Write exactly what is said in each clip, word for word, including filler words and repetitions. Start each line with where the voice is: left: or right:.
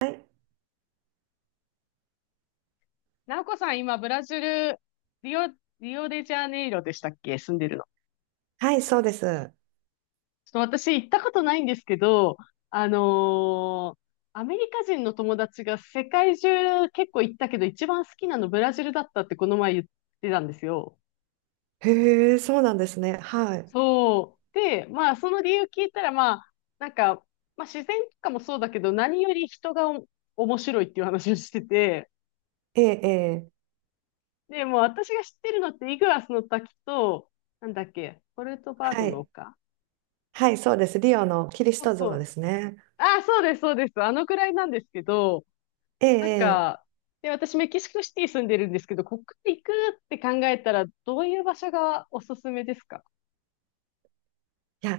right: はい
left: なおこさん、今、ブラジル、リオ、リオデジャネイロでしたっけ、住んでるの？
right: はい、そうです。
left: ちょっと私、行ったことないんですけど、あのーアメリカ人の友達が世界中結構行ったけど、一番好きなのブラジルだったってこの前言ってたんですよ。
right: へえ、そうなんですね。はい。
left: そう。で、まあ、その理由聞いたら、まあ、なんか、まあ、自然とかもそうだけど、何より人がお面白いっていう話をしてて、
right: ええ、ええ、
left: で、もう私が知ってるのって、イグアスの滝と、なんだっけ、ポルトバード
right: は
left: の
right: い。
left: 丘。
right: はい、そうです。リオのキリス
left: そう
right: ト
left: そ
right: 像で
left: う。
right: すね。
left: あ、そうです、そうです。あのくらいなんですけど、
right: え
left: なん
right: え、ええ、
left: か、で、私メキシコシティ住んでるんですけど、ここから行くって考えたら、どういう場所がおすすめですか？
right: いや、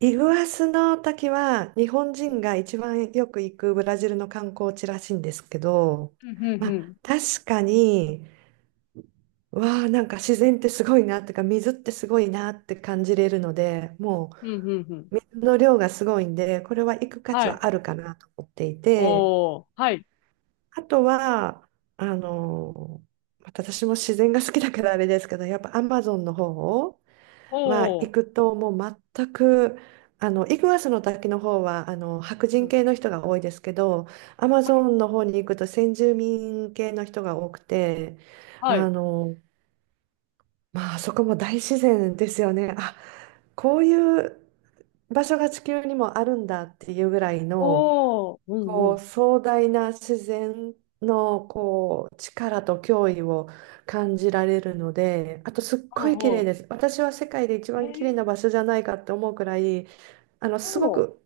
right: イグアスの滝は日本人が一番よく行くブラジルの観光地らしいんですけど、
left: うんうん
right: まあ、
left: うん。
right: 確かに、わあ、なんか自然ってすごいなってか、水ってすごいなって感じれるので、も
left: うんうんうん。
right: う水の量がすごいんで、これは行く価値
left: はい。
right: はあるかなと思っていて、
left: おー、はい。
right: あとは、あの、また私も自然が好きだからあれですけど、やっぱアマゾンの方は
left: お
right: 行
left: ー、
right: くともう全く、あの、イグアスの滝の方は、あの、白
left: う
right: 人
left: ん。
right: 系の人が多いですけど、アマ
left: は
right: ゾ
left: い。
right: ンの方に行くと先住民系の人が多くて、
left: は
right: あ
left: い。
right: の、まあ、あそこも大自然ですよね。あ、こういう場所が地球にもあるんだっていうぐらいの、
left: おー、うんう
right: こう
left: ん。
right: 壮大な自然のこう力と脅威を感じられるので、あとすっ
left: お
right: ごい綺麗
left: ー、
right: です。私は世界で一
left: へ
right: 番綺麗
left: え、
right: な場所じゃないかって思うくらい、あのすご
left: おー、
right: く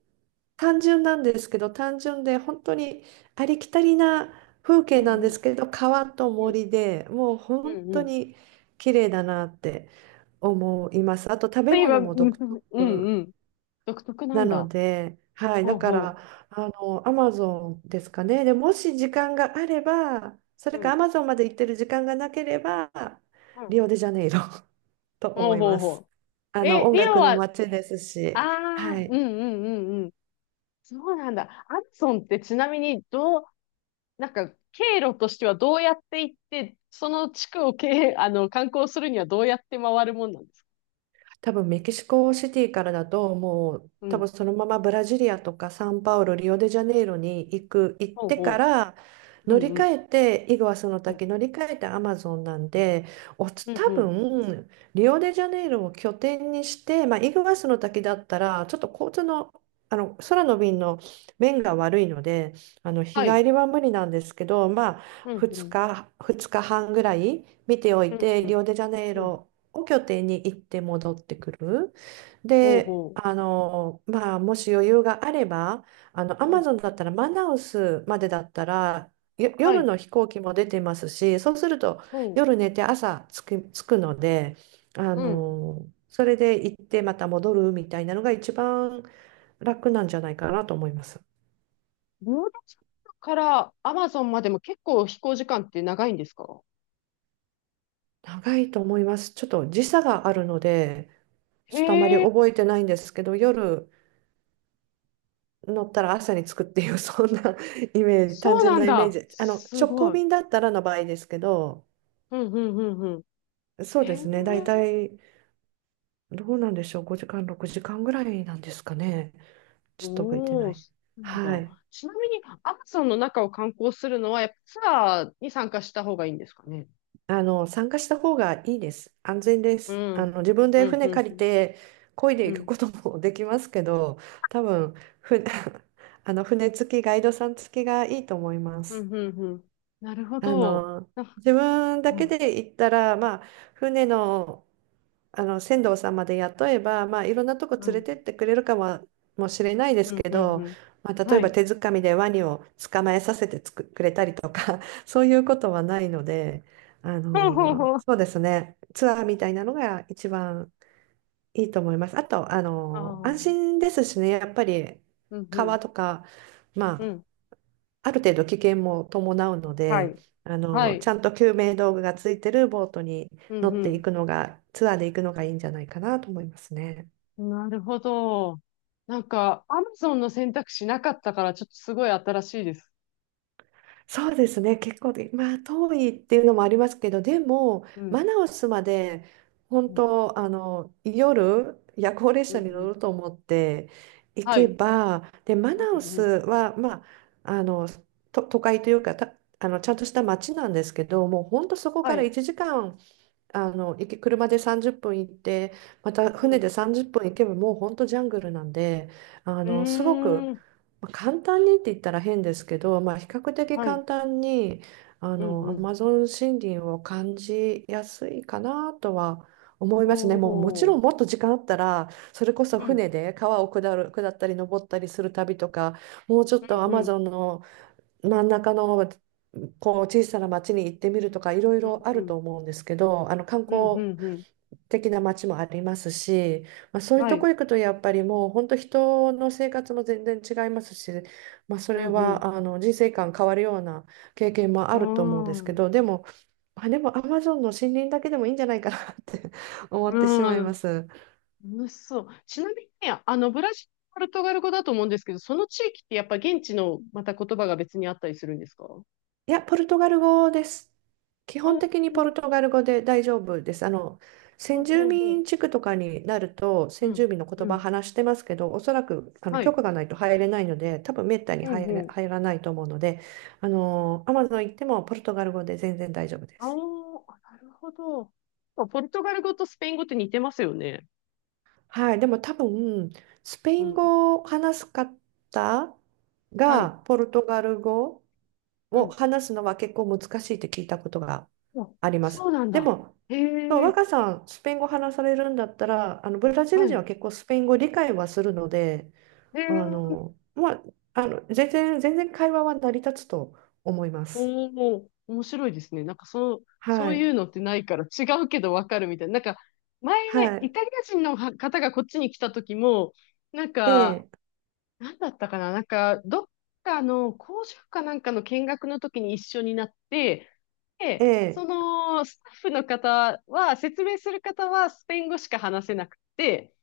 right: 単純なんですけど、単純で本当にありきたりな風景
left: うんう
right: なんで
left: ん。
right: すけど、川と
left: うん
right: 森でもう
left: う
right: 本
left: んう
right: 当
left: ん。
right: に綺麗だなって思います。あと食べ
left: 今、
right: 物
left: う
right: も独
left: んうん
right: 特
left: うん。独特な
right: な
left: ん
right: の
left: だ。
right: で、はい、
left: ほ
right: だ
left: う
right: か
left: ほ
right: ら、あの、アマゾンですかね。で、もし時間があれば、そ
left: う。
right: れ
left: う
right: かア
left: ん。
right: マゾンまで行ってる時間がなければ、
left: うん。
right: リオデジャネイロ と
left: ほ
right: 思
left: う
right: い
left: ほう
right: ます。
left: ほ
right: あ
left: う。
right: の、
left: え、
right: 音
left: リオ
right: 楽の
left: は？
right: 街です
left: あ
right: し、は
left: あ、うん
right: い。
left: うんうんうん。そうなんだ。アマゾンってちなみにどう、なんか経路としてはどうやって行って、その地区を経、あの、観光するにはどうやって回るもんなんですか？
right: 多分メキシコシティからだともう
left: う
right: 多分
left: ん。
right: そのままブラジリアとかサンパウロ、リオデジャネイロに行く、行っ
left: ほう
right: てか
left: ほ
right: ら
left: う。う
right: 乗
left: ん
right: り
left: う
right: 換
left: ん。
right: えてイグアスの
left: うん
right: 滝乗り換えてアマゾンなんで、お
left: う
right: つ
left: ん
right: 多
left: うん。
right: 分リオデジャネイロを拠点にして、まあ、イグアスの滝だったらちょっと交通の、あの空の便の便が悪いので、あの日
left: はい。
right: 帰りは無理なんですけど、まあ、
left: うんう
right: 2
left: ん。
right: 日、ふつかはんぐらい見てお
left: う
right: い
left: ん
right: て
left: う
right: リ
left: ん
right: オデジャネイ
left: うん。
right: ロを拠点に行って戻ってくる。
left: ほう
right: で、
left: ほ
right: あの、まあ、もし余裕があれば、あの、ア
left: う。う
right: マ
left: ん。
right: ゾンだったらマナウスまでだったら、よ
left: は
right: 夜
left: い。
right: の飛行機も出てますし、そうすると
left: ほ
right: 夜寝て朝着く、着くので、あ
left: う。うん。
right: の、それで行ってまた戻るみたいなのが一番楽なんじゃないかなと思います。
left: ボードチャンからアマゾンまでも結構飛行時間って長いんですか？
right: 長いと思います。ちょっと時差があるので、ちょっとあまり
left: へえ、
right: 覚えてないんですけど、夜乗ったら朝に着くっていう、そんな イメージ、単
left: そう
right: 純
left: なん
right: なイメー
left: だ。
right: ジ。あの、
left: す
right: 直行
left: ごい。
right: 便だったらの場合ですけど、
left: うんうんうん。
right: そう
left: へ
right: で
left: え、
right: すね、大体、どうなんでしょう、ごじかん、ろくじかんぐらいなんですかね。ちょっと覚えて
left: お
right: な
left: ー、
right: い。
left: そうなんだ。
right: はい。
left: ちなみに、アマゾンの中を観光するのは、やっぱツアーに参加した方がいいんですかね？
right: あの、参加した方がいいです。安全で
left: う
right: す。あ
left: ん。
right: の、自分
left: う
right: で
left: ん、
right: 船
left: うん、
right: 借
left: う
right: り
left: ん。
right: て、漕いで
left: う
right: いく
left: ん、
right: ことも できますけど、多分、ふ、あの、船付き、ガイドさん付きがいいと思いま
left: う
right: す。
left: ん、うん。なるほ
right: あ
left: ど。
right: の、
left: あ、
right: 自分だ
left: う
right: け
left: ん、
right: で行ったら、まあ、船の、あの船頭さんまで雇えば、まあ、いろんなとこ
left: う
right: 連れ
left: ん、
right: てってくれるかも、もしれないです
left: うん、
right: け
left: うん。う
right: ど、
left: ん、
right: まあ、例
left: は
right: えば
left: い。
right: 手づかみでワニを捕まえさせてつく、くれたりとか そういうことはないので、あ
left: ほうほう
right: の、
left: ほう。
right: そうですね、ツアーみたいなのが一番いいと思います。あと、あ
left: ああ、
right: の、
left: う
right: 安
left: ん、
right: 心ですしね、やっぱり
left: う
right: 川
left: ん、
right: とか、ま
left: う
right: あ、
left: ん。
right: ある程度危険も伴うの
left: は
right: で、
left: い。
right: あ
left: は
right: の、ち
left: い。
right: ゃんと救命道具がついてるボートに
left: う
right: 乗ってい
left: ん、
right: くのが、ツアーで行くのがいいんじゃないかなと思いますね。
left: うん。なるほど。なんか、アマゾンの選択肢なかったから、ちょっとすごい新しいです。
right: そうですね、結構で、まあ、遠いっていうのもありますけど、でも、
left: う
right: マ
left: ん、
right: ナウスまで、
left: う
right: 本
left: ん、
right: 当、あの、夜、夜行列
left: うん。う
right: 車に
left: ん、
right: 乗ると思って行
left: は
right: け
left: い。
right: ば、で、マ
left: うん
right: ナウ
left: う
right: ス
left: ん。
right: は、まあ、あの、と、都会というか、た、あの、ちゃんとした街なんですけど、もう本当そこ
left: は
right: から
left: い。
right: いちじかん、あの、行き車でさんじゅっぷん行って、また
left: う
right: 船
left: ん。
right: でさんじゅっぷん行けばもう本当ジャングルなんで、あ
left: う
right: の、すごく、
left: ーん。
right: まあ、簡単にって言ったら変ですけど、まあ、比較的
left: はい。
right: 簡単に、あ
left: うん
right: の、
left: う
right: ア
left: ん。
right: マゾン森林を感じやすいかなとは思いますね。もうもち
left: ほ
right: ろんも
left: う。
right: っと時間あったら、それこそ
left: うん。
right: 船で川を下る、下ったり登ったりする旅とか、もうちょっ
left: うん
right: とアマ
left: うん。
right: ゾンの真ん中のこう小さな町に行ってみるとかいろい
left: うん
right: ろあ
left: う
right: る
left: ん。
right: と思うんですけど、あの観
left: うんう
right: 光
left: んうん。
right: 的な町もありますし、まあ、そういう
left: は
right: とこ
left: い。
right: 行くとやっぱりもう本当人の生活も全然違いますし、まあ、そ
left: う
right: れ
left: んうん。
right: はあの人生観変わるような経験も
left: う
right: あ
left: ー
right: ると思うんですけ
left: ん。
right: ど、でも、あ、でもアマゾンの森林だけでもいいんじゃないかなって 思
left: う
right: ってしまい
left: ー
right: ま
left: ん。
right: す。
left: 楽しそう。ちなみにね、あの、ブラジル、ポルトガル語だと思うんですけど、その地域ってやっぱ現地のまた言葉が別にあったりするんですか？うん。
right: いや、ポルトガル語です。基本的に
left: う
right: ポル
left: ん
right: トガル語で大丈夫です。あの、
left: う
right: 先
left: ん
right: 住
left: うん
right: 民地区とかになると、
left: う
right: 先住
left: ん。
right: 民の言
left: う
right: 葉
left: ん。
right: 話してますけど、おそらくあの
left: は
right: 許
left: い。
right: 可がないと入れないので、多分めったに
left: うん
right: 入
left: う
right: れ、
left: ん。
right: 入らないと思うので、あの、アマゾン行ってもポルトガル語で全然大丈夫で
left: あー
right: す。
left: あ、なるほど。ポルトガル語とスペイン語って似てますよね。
right: はい、でも多分、スペイ
left: う
right: ン
left: ん。
right: 語を話す方
left: はい。
right: が、ポルトガル語
left: う
right: を
left: ん。
right: 話すのは結構難しいって聞いたことが
left: あ、
right: ありま
left: そ
right: す。
left: うなん
right: で
left: だ。
right: も、
left: へ
right: そう
left: え、
right: 若さん、スペイン語話されるんだったら、あのブラジル
left: は
right: 人は
left: い。
right: 結構スペイン語理解はするので、
left: へ
right: あ
left: え、
right: の、まあ、あの全然、全然会話は成り立つと思います。
left: おお、面白いですね。なんかそう、そ
right: は
left: うい
right: い。
left: うのってないから違うけどわかるみたいな。なんか、前、
right: は
left: イ
right: い。
left: タリア人の方がこっちに来た時も、なん
right: え
left: か、
right: え、
left: なんだったかな。なんか、どっかの工場かなんかの見学の時に一緒になって、
right: え
left: で、そ
right: え、
left: のスタッフの方は、説明する方はスペイン語しか話せなくて、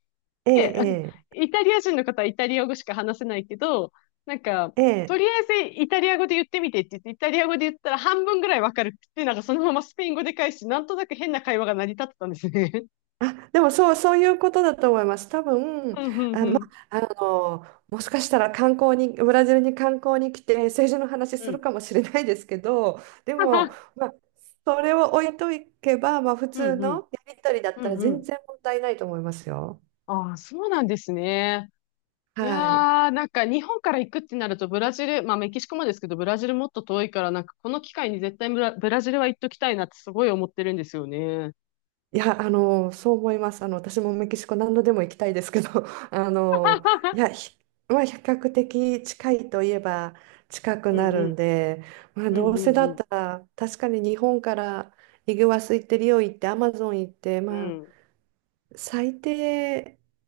right: え
left: で、
right: え、
left: イタリア人の方はイタリア語しか話せないけど、なんか、
right: ええ、
left: と
right: え
left: りあ
right: え。
left: えずイタリア語で言ってみてって言って、イタリア語で言ったら半分ぐらいわかるって、なんかそのままスペイン語で返し、なんとなく変な会話が成り立ってたんですね。
right: あ、でもそう、そういうことだと思います。多 分、
left: うんうん
right: あ、
left: う
right: ま
left: ん。
right: あ、あの、もしかしたら観光に、ブラジルに観光に来て政治の話
left: う
right: する
left: ん。
right: かもしれないですけど、で
left: は
right: も、
left: は。
right: まあ、それを置いといけば、まあ、普
left: う
right: 通
left: んう
right: の
left: ん。
right: やりとりだっ
left: う
right: たら
left: んう
right: 全
left: ん。
right: 然問題ないと思いますよ。
left: ああ、そうなんですね。い
right: はい。
left: やー、なんか日本から行くってなるとブラジル、まあメキシコもですけど、ブラジルもっと遠いから、なんかこの機会に絶対ブラ、ブラジルは行っときたいなってすごい思ってるんですよね。
right: いや、あの、そう思います。あの、私もメキシコ何度でも行きたいですけど、あの、いや、ひまあ、比較的近いといえば近く
left: う
right: な
left: んう
right: るん
left: ん。
right: で、まあ、
left: う
right: ど
left: ん
right: う
left: う
right: せ
left: ん
right: だ
left: う
right: っ
left: ん。
right: たら、確かに日本からイグアス行ってリオ行ってアマゾン行って、
left: う
right: まあ、
left: ん、
right: 最低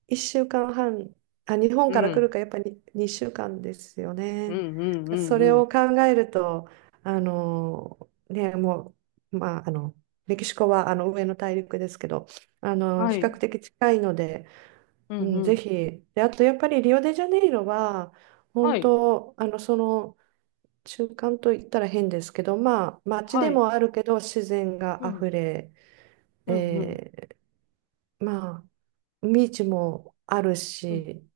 right: いっしゅうかんはん、あ、日本
left: う
right: から来る
left: ん、
right: かやっぱりにしゅうかんですよ
left: う
right: ね。
left: ん、うん、うん、
right: そ
left: う
right: れ
left: ん。
right: を考えると、あの、ね、もう、まあ、あの、メキシコはあの上の大陸ですけど、あの、
left: は
right: 比
left: い、
right: 較的近いので、
left: うん、
right: うん、
left: う
right: ぜ
left: ん、
right: ひ。で、あとやっぱりリオデジャネイロは、
left: は
right: 本
left: い、
right: 当、あの、その、中間と言ったら変ですけど、まあ、街
left: は
right: で
left: い、
right: もあるけど、自然
left: う
right: があ
left: ん、
right: ふれ、
left: うん、うん、
right: えーまあ、ビーチもある
left: うん、
right: し、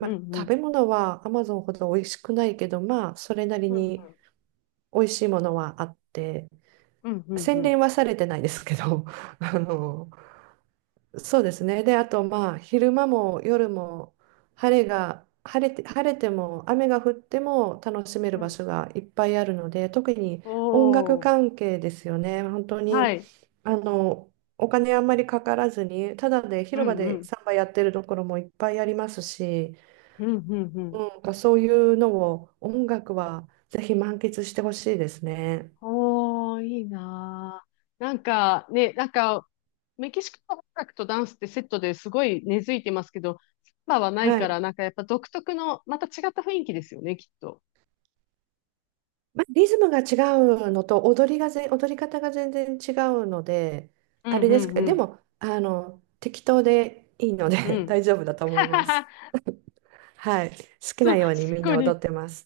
left: うん、
right: あ、
left: う
right: 食べ
left: ん、
right: 物はアマゾンほど美味しくないけど、まあ、それなり
left: うん、
right: に美味しいものはあって、
left: うん、うん、う
right: 洗
left: ん、
right: 練はされてないですけど、あの、そうですね。で、あとまあ昼間も夜も晴れが晴れて、晴れても雨が降っても楽しめる
left: う
right: 場
left: ん、
right: 所がいっぱいあるので、特に音楽
left: おー、
right: 関係ですよね。本当
left: は
right: に
left: い、
right: あのお金あんまりかからずに、ただで
left: う
right: 広場
left: ん、う
right: で
left: ん、
right: サンバやってるところもいっぱいありますし、
left: うん、うん、う
right: う
left: ん。
right: ん、なんかそういうのを音楽はぜひ満喫してほしいですね。
left: おー、いいなー。なんか、ね、なんか、メキシコの音楽とダンスってセットですごい根付いてますけど、サンバはない
right: は
left: から、
right: い。
left: なんかやっぱ独特の、また違った雰囲気ですよね、きっと。
right: まあ、リズムが違うのと踊りがぜ、踊り方が全然違うので、
left: うん、
right: あれ
left: う
right: です
left: ん、
right: けど、
left: う
right: で
left: ん、
right: も、あの、適当でいいの
left: う
right: で
left: ん。
right: 大丈夫だと思います。はい。好 き
left: そ
right: な
left: う、
right: ように
left: す
right: みん
left: ごい
right: な
left: ね。
right: 踊ってます。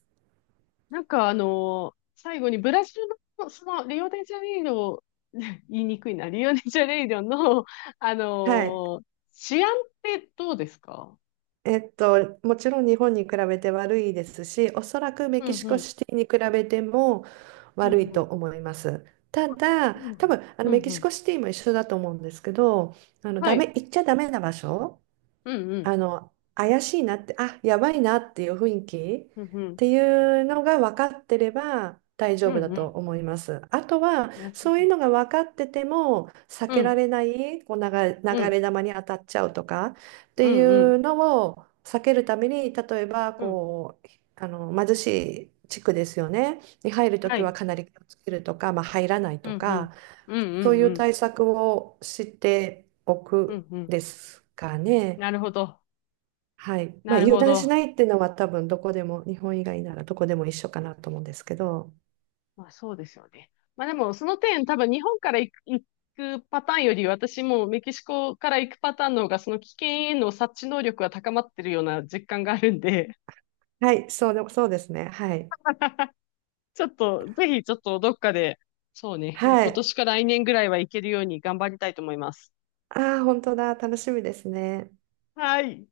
left: なんかあの最後にブラジルの、その、リオデジャネイロ、言いにくいな、リオデジャネイロの、あ
right: はい。
left: の治安ってどうですか？
right: えっと、もちろん日本に比べて悪いですし、おそらくメ
left: うん
right: キシ
left: う
right: コ
left: ん、
right: シティに比べても
left: うん
right: 悪い
left: う
right: と
left: ん、
right: 思います。ただ、
left: う
right: 多
left: ん
right: 分、あの
left: うん、
right: メキ
left: う
right: シコ
left: ん。
right: シティも一緒だと思うんですけど、あの、
left: は
right: ダメ、
left: い、
right: 行っちゃダメな場所、
left: うんうん、
right: あの、怪しいなって、あ、やばいなっていう雰囲気
left: うんう
right: っ
left: ん、
right: ていうのが分かってれば大
left: う
right: 丈
left: ん
right: 夫だ
left: う
right: と
left: ん、
right: 思います。あとは、
left: なるほ
right: そういう
left: ど。
right: のが分かってても、避
left: う
right: けら
left: ん、
right: れない、こう流れ、
left: う
right: 流
left: ん、
right: れ弾に当たっちゃうとかっ
left: う
right: てい
left: ん、うん、
right: うのを避けるために、例えば、
left: うん、
right: こう、あの、貧しい地区ですよね。に入ると
left: は
right: きは
left: い、
right: かなり気をつけるとか、まあ、入らない
left: うん
right: と
left: うん、
right: か、
left: うん
right: そ
left: う
right: う
left: ん、
right: い
left: う
right: う
left: ん、
right: 対策をしてお
left: う
right: く
left: んうん、
right: ですかね。
left: なるほど、
right: はい。ま
left: な
right: あ、
left: る
right: 油
left: ほ
right: 断し
left: ど。
right: ないっていうのは多分どこでも、日本以外ならどこでも一緒かなと思うんですけど。
left: まあそうですよね。まあでもその点多分日本から行く、行くパターンより私もメキシコから行くパターンの方がその危険への察知能力が高まってるような実感があるんで、
right: はい、そうで、そうですね。はい。
left: ちょっとぜひちょっとどっかで、そうね、
right: は
left: 今
right: い。
left: 年か来年ぐらいは行けるように頑張りたいと思います。
right: ああ、本当だ。楽しみですね。
left: はい。